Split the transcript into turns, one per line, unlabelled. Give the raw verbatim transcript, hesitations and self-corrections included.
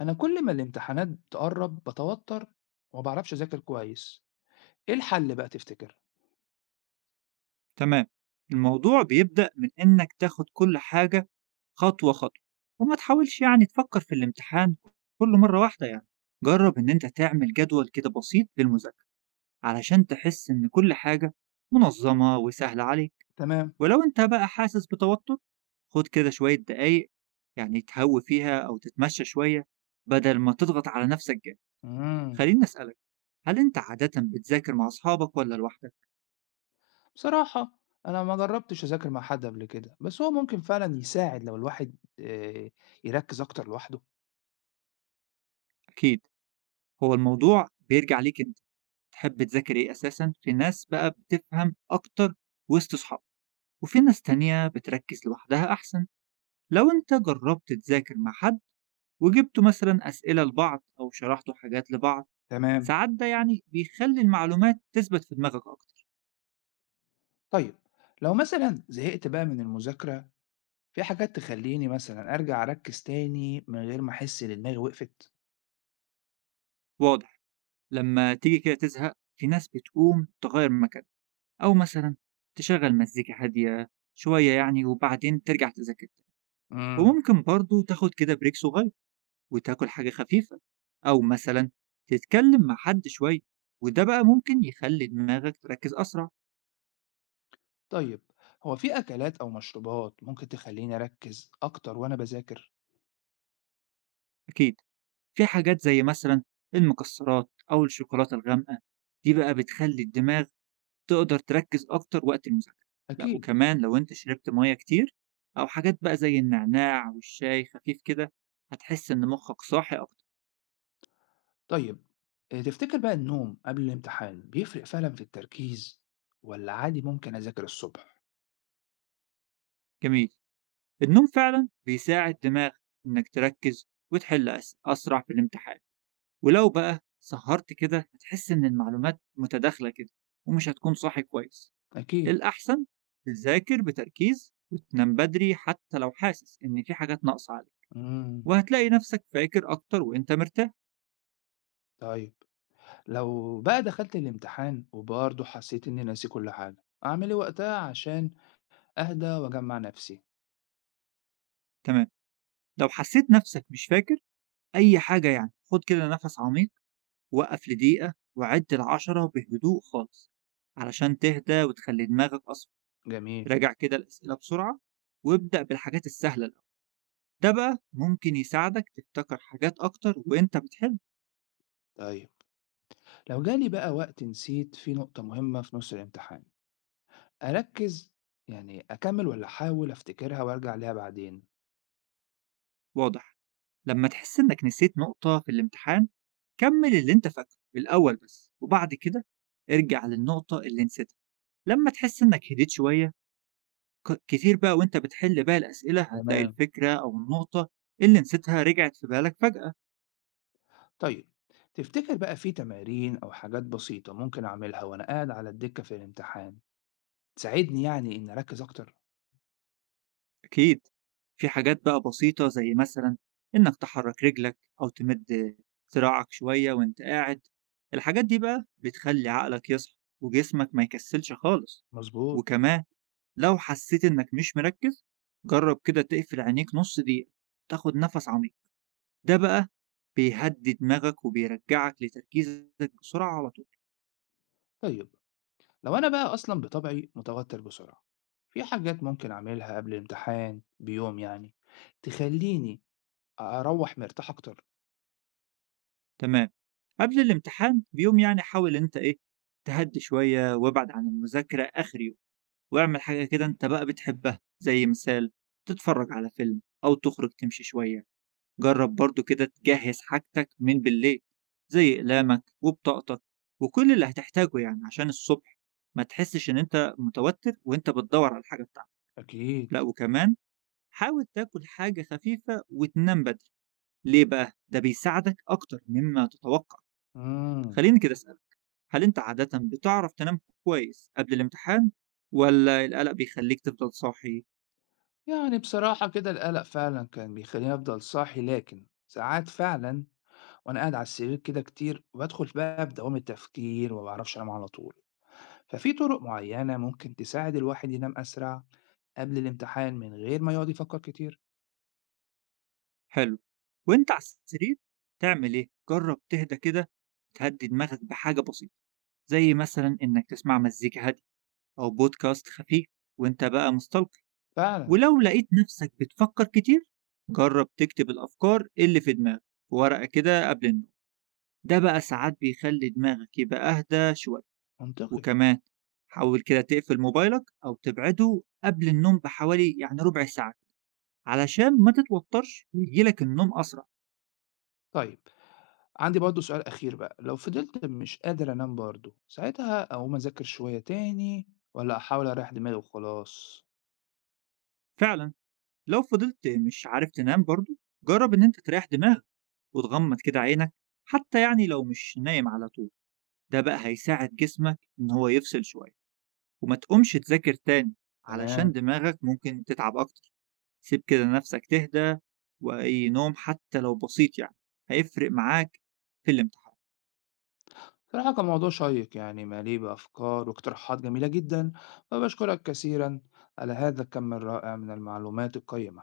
أنا كل ما الامتحانات تقرب بتوتر وما بعرفش أذاكر كويس، إيه الحل بقى تفتكر؟
تمام. الموضوع بيبدأ من إنك تاخد كل حاجة خطوة خطوة، وما تحاولش يعني تفكر في الامتحان كل مرة واحدة يعني. جرب إن أنت تعمل جدول كده بسيط للمذاكرة، علشان تحس إن كل حاجة منظمة وسهلة عليك.
تمام.
ولو أنت بقى حاسس بتوتر، خد كده شوية دقايق يعني تهوي فيها أو تتمشى شوية، بدل ما تضغط على نفسك جامد.
امم
خليني أسألك، هل أنت عادة بتذاكر مع أصحابك ولا لوحدك؟
بصراحة، أنا ما جربتش أذاكر مع حد قبل كده، بس هو ممكن فعلا يساعد لو الواحد آه، يركز أكتر لوحده.
أكيد. هو الموضوع بيرجع ليك أنت، تحب تذاكر إيه أساسًا، في ناس بقى بتفهم أكتر وسط صحابك، وفي ناس تانية بتركز لوحدها أحسن. لو أنت جربت تذاكر مع حد وجبتوا مثلًا أسئلة لبعض أو شرحتوا حاجات لبعض،
تمام.
ساعات ده يعني بيخلي المعلومات تثبت في دماغك أكتر.
طيب، لو مثلا زهقت بقى من المذاكرة، في حاجات تخليني مثلا أرجع أركز تاني من غير ما أحس إن دماغي وقفت؟
واضح. لما تيجي كده تزهق، في ناس بتقوم تغير مكان، أو مثلًا تشغّل مزيكا هادية شوية يعني، وبعدين ترجع تذاكر تاني.
امم
وممكن برضه تاخد كده break صغير، وتاكل حاجة خفيفة، أو مثلا تتكلم مع حد شوية، وده بقى ممكن يخلي دماغك تركز أسرع.
طيب، هو في أكلات أو مشروبات ممكن تخليني أركز أكتر وأنا بذاكر؟
أكيد. في حاجات زي مثلا المكسرات أو الشوكولاتة الغامقة، دي بقى بتخلي الدماغ تقدر تركز أكتر وقت المذاكرة. لا،
أكيد.
وكمان لو أنت شربت مية كتير أو حاجات بقى زي النعناع والشاي خفيف كده، هتحس إن مخك صاحي أكتر.
طيب، آآ تفتكر بقى النوم قبل الامتحان بيفرق فعلًا في التركيز والّا عادي ممكن أذاكر الصبح؟
جميل. النوم فعلا بيساعد دماغ إنك تركز وتحل أس- أسرع في الامتحان. ولو بقى سهرت كده هتحس إن المعلومات متداخلة كده، ومش هتكون صاحي كويس.
أكيد.
الأحسن تذاكر بتركيز وتنام بدري، حتى لو حاسس إن في حاجات ناقصة عليك.
إمم.
وهتلاقي نفسك فاكر أكتر وإنت مرتاح.
طيب، لو بقى دخلت الامتحان وبرضه حسيت إني ناسي كل حاجة، أعمل إيه وقتها عشان أهدى وأجمّع نفسي؟
تمام. لو حسيت نفسك مش فاكر أي حاجة يعني، خد كده نفس عميق، وقف لدقيقة وعد العشرة بهدوء خالص، علشان تهدى وتخلي دماغك أصفى.
جميل.
راجع كده الأسئلة بسرعة، وابدأ بالحاجات السهلة الأول. ده بقى ممكن يساعدك تفتكر حاجات أكتر وأنت بتحل.
طيب، لو جالي بقى وقت نسيت فيه نقطة مهمة في نُص الامتحان، أركّز يعني أكمّل والّا أحاول أفتكرها وأرجع ليها بعدين؟
واضح. لما تحس إنك نسيت نقطة في الامتحان، كمل اللي أنت فاكره الأول بس، وبعد كده ارجع للنقطة اللي نسيتها لما تحس إنك هديت شوية ك- كتير بقى وأنت بتحل باقي الأسئلة، هتلاقي
تمام.
الفكرة أو النقطة اللي نسيتها رجعت في بالك فجأة.
طيب، تفتكر بقى في تمارين أو حاجات بسيطة ممكن أعملها وأنا قاعد على الدكة في الامتحان تساعدني يعني إن أركز أكتر؟
أكيد. في حاجات بقى بسيطة زي مثلا إنك تحرك رجلك أو تمد ذراعك شوية وإنت قاعد. الحاجات دي بقى بتخلي عقلك يصحى وجسمك ما يكسلش خالص.
مظبوط.
وكمان لو حسيت إنك مش مركز، جرب كده تقفل عينيك نص دقيقة، تاخد نفس عميق، ده بقى بيهدي دماغك وبيرجعك لتركيزك بسرعة على طول.
طيب، لو أنا بقى أصلا بطبعي متوتر بسرعة، في حاجات ممكن أعملها قبل الامتحان بيوم يعني تخليني أروح مرتاح أكتر؟
تمام. قبل الامتحان بيوم يعني حاول إنت إيه تهدي شوية وابعد عن المذاكرة آخر يوم، واعمل حاجة كده أنت بقى بتحبها، زي مثال تتفرّج على فيلم أو تخرج تمشي شوية. جرّب برضه كده تجهّز حاجتك من بالليل، زي أقلامك وبطاقتك وكل اللي هتحتاجه يعني عشان الصبح ما تحسّش إن أنت متوتر وأنت بتدوّر على الحاجة بتاعتك.
أكيد.
لأ، وكمان حاول تاكل حاجة خفيفة وتنام بدري. ليه بقى؟ ده بيساعدك أكتر مما تتوقع.
مم.
خلّيني كده أسألك، هل أنت عادةً بتعرف تنام كويس قبل الامتحان والّا القلق بيخلّيك تفضل صاحي؟
يعني بصراحة كده، القلق فعلا كان بيخليني أفضل صاحي، لكن ساعات فعلا وأنا قاعد على السرير كده كتير وبدخل بقى في دوامة تفكير ومبعرفش أنام على طول. ففي طرق معينة ممكن تساعد الواحد ينام أسرع قبل الامتحان من غير ما يقعد يفكر كتير؟
حلو. وأنت على السرير تعمل إيه؟ جرّب تهدى كده، تهدّي دماغك بحاجة بسيطة، زي مثلًا إنك تسمع مزيكا هادية أو بودكاست خفيف وأنت بقى مستلقي.
فعلا.
ولو لقيت نفسك بتفكّر كتير، جرّب تكتب الأفكار اللي في دماغك في ورقة كده قبل النوم، ده بقى ساعات بيخلّي دماغك يبقى أهدى شوية.
منطقي.
وكمان حاول كده تقفل موبايلك أو تبعده قبل النوم بحوالي يعني ربع ساعة، علشان ما تتوتّرش وييجي لك النوم أسرع.
طيب، عندي برضه سؤال أخير بقى، لو فضلت مش قادر أنام برضه ساعتها أقوم أذاكر شوية تاني ولا أحاول أريح دماغي وخلاص؟
فعلًا. لو فضلت مش عارف تنام برضه، جرب إن أنت تريح دماغك وتغمض كده عينك، حتى يعني لو مش نايم على طول، ده بقى هيساعد جسمك إن هو يفصل شوية. وما تقومش تذاكر تاني، علشان
تمام.
دماغك ممكن تتعب أكتر. سيب كده نفسك تهدى، وأي نوم حتى لو بسيط يعني هيفرق معاك في الامتحان.
صراحة كان موضوع شيق، يعني مليء بأفكار واقتراحات جميلة جدا، فبشكرك كثيرا على هذا الكم الرائع من المعلومات القيمة.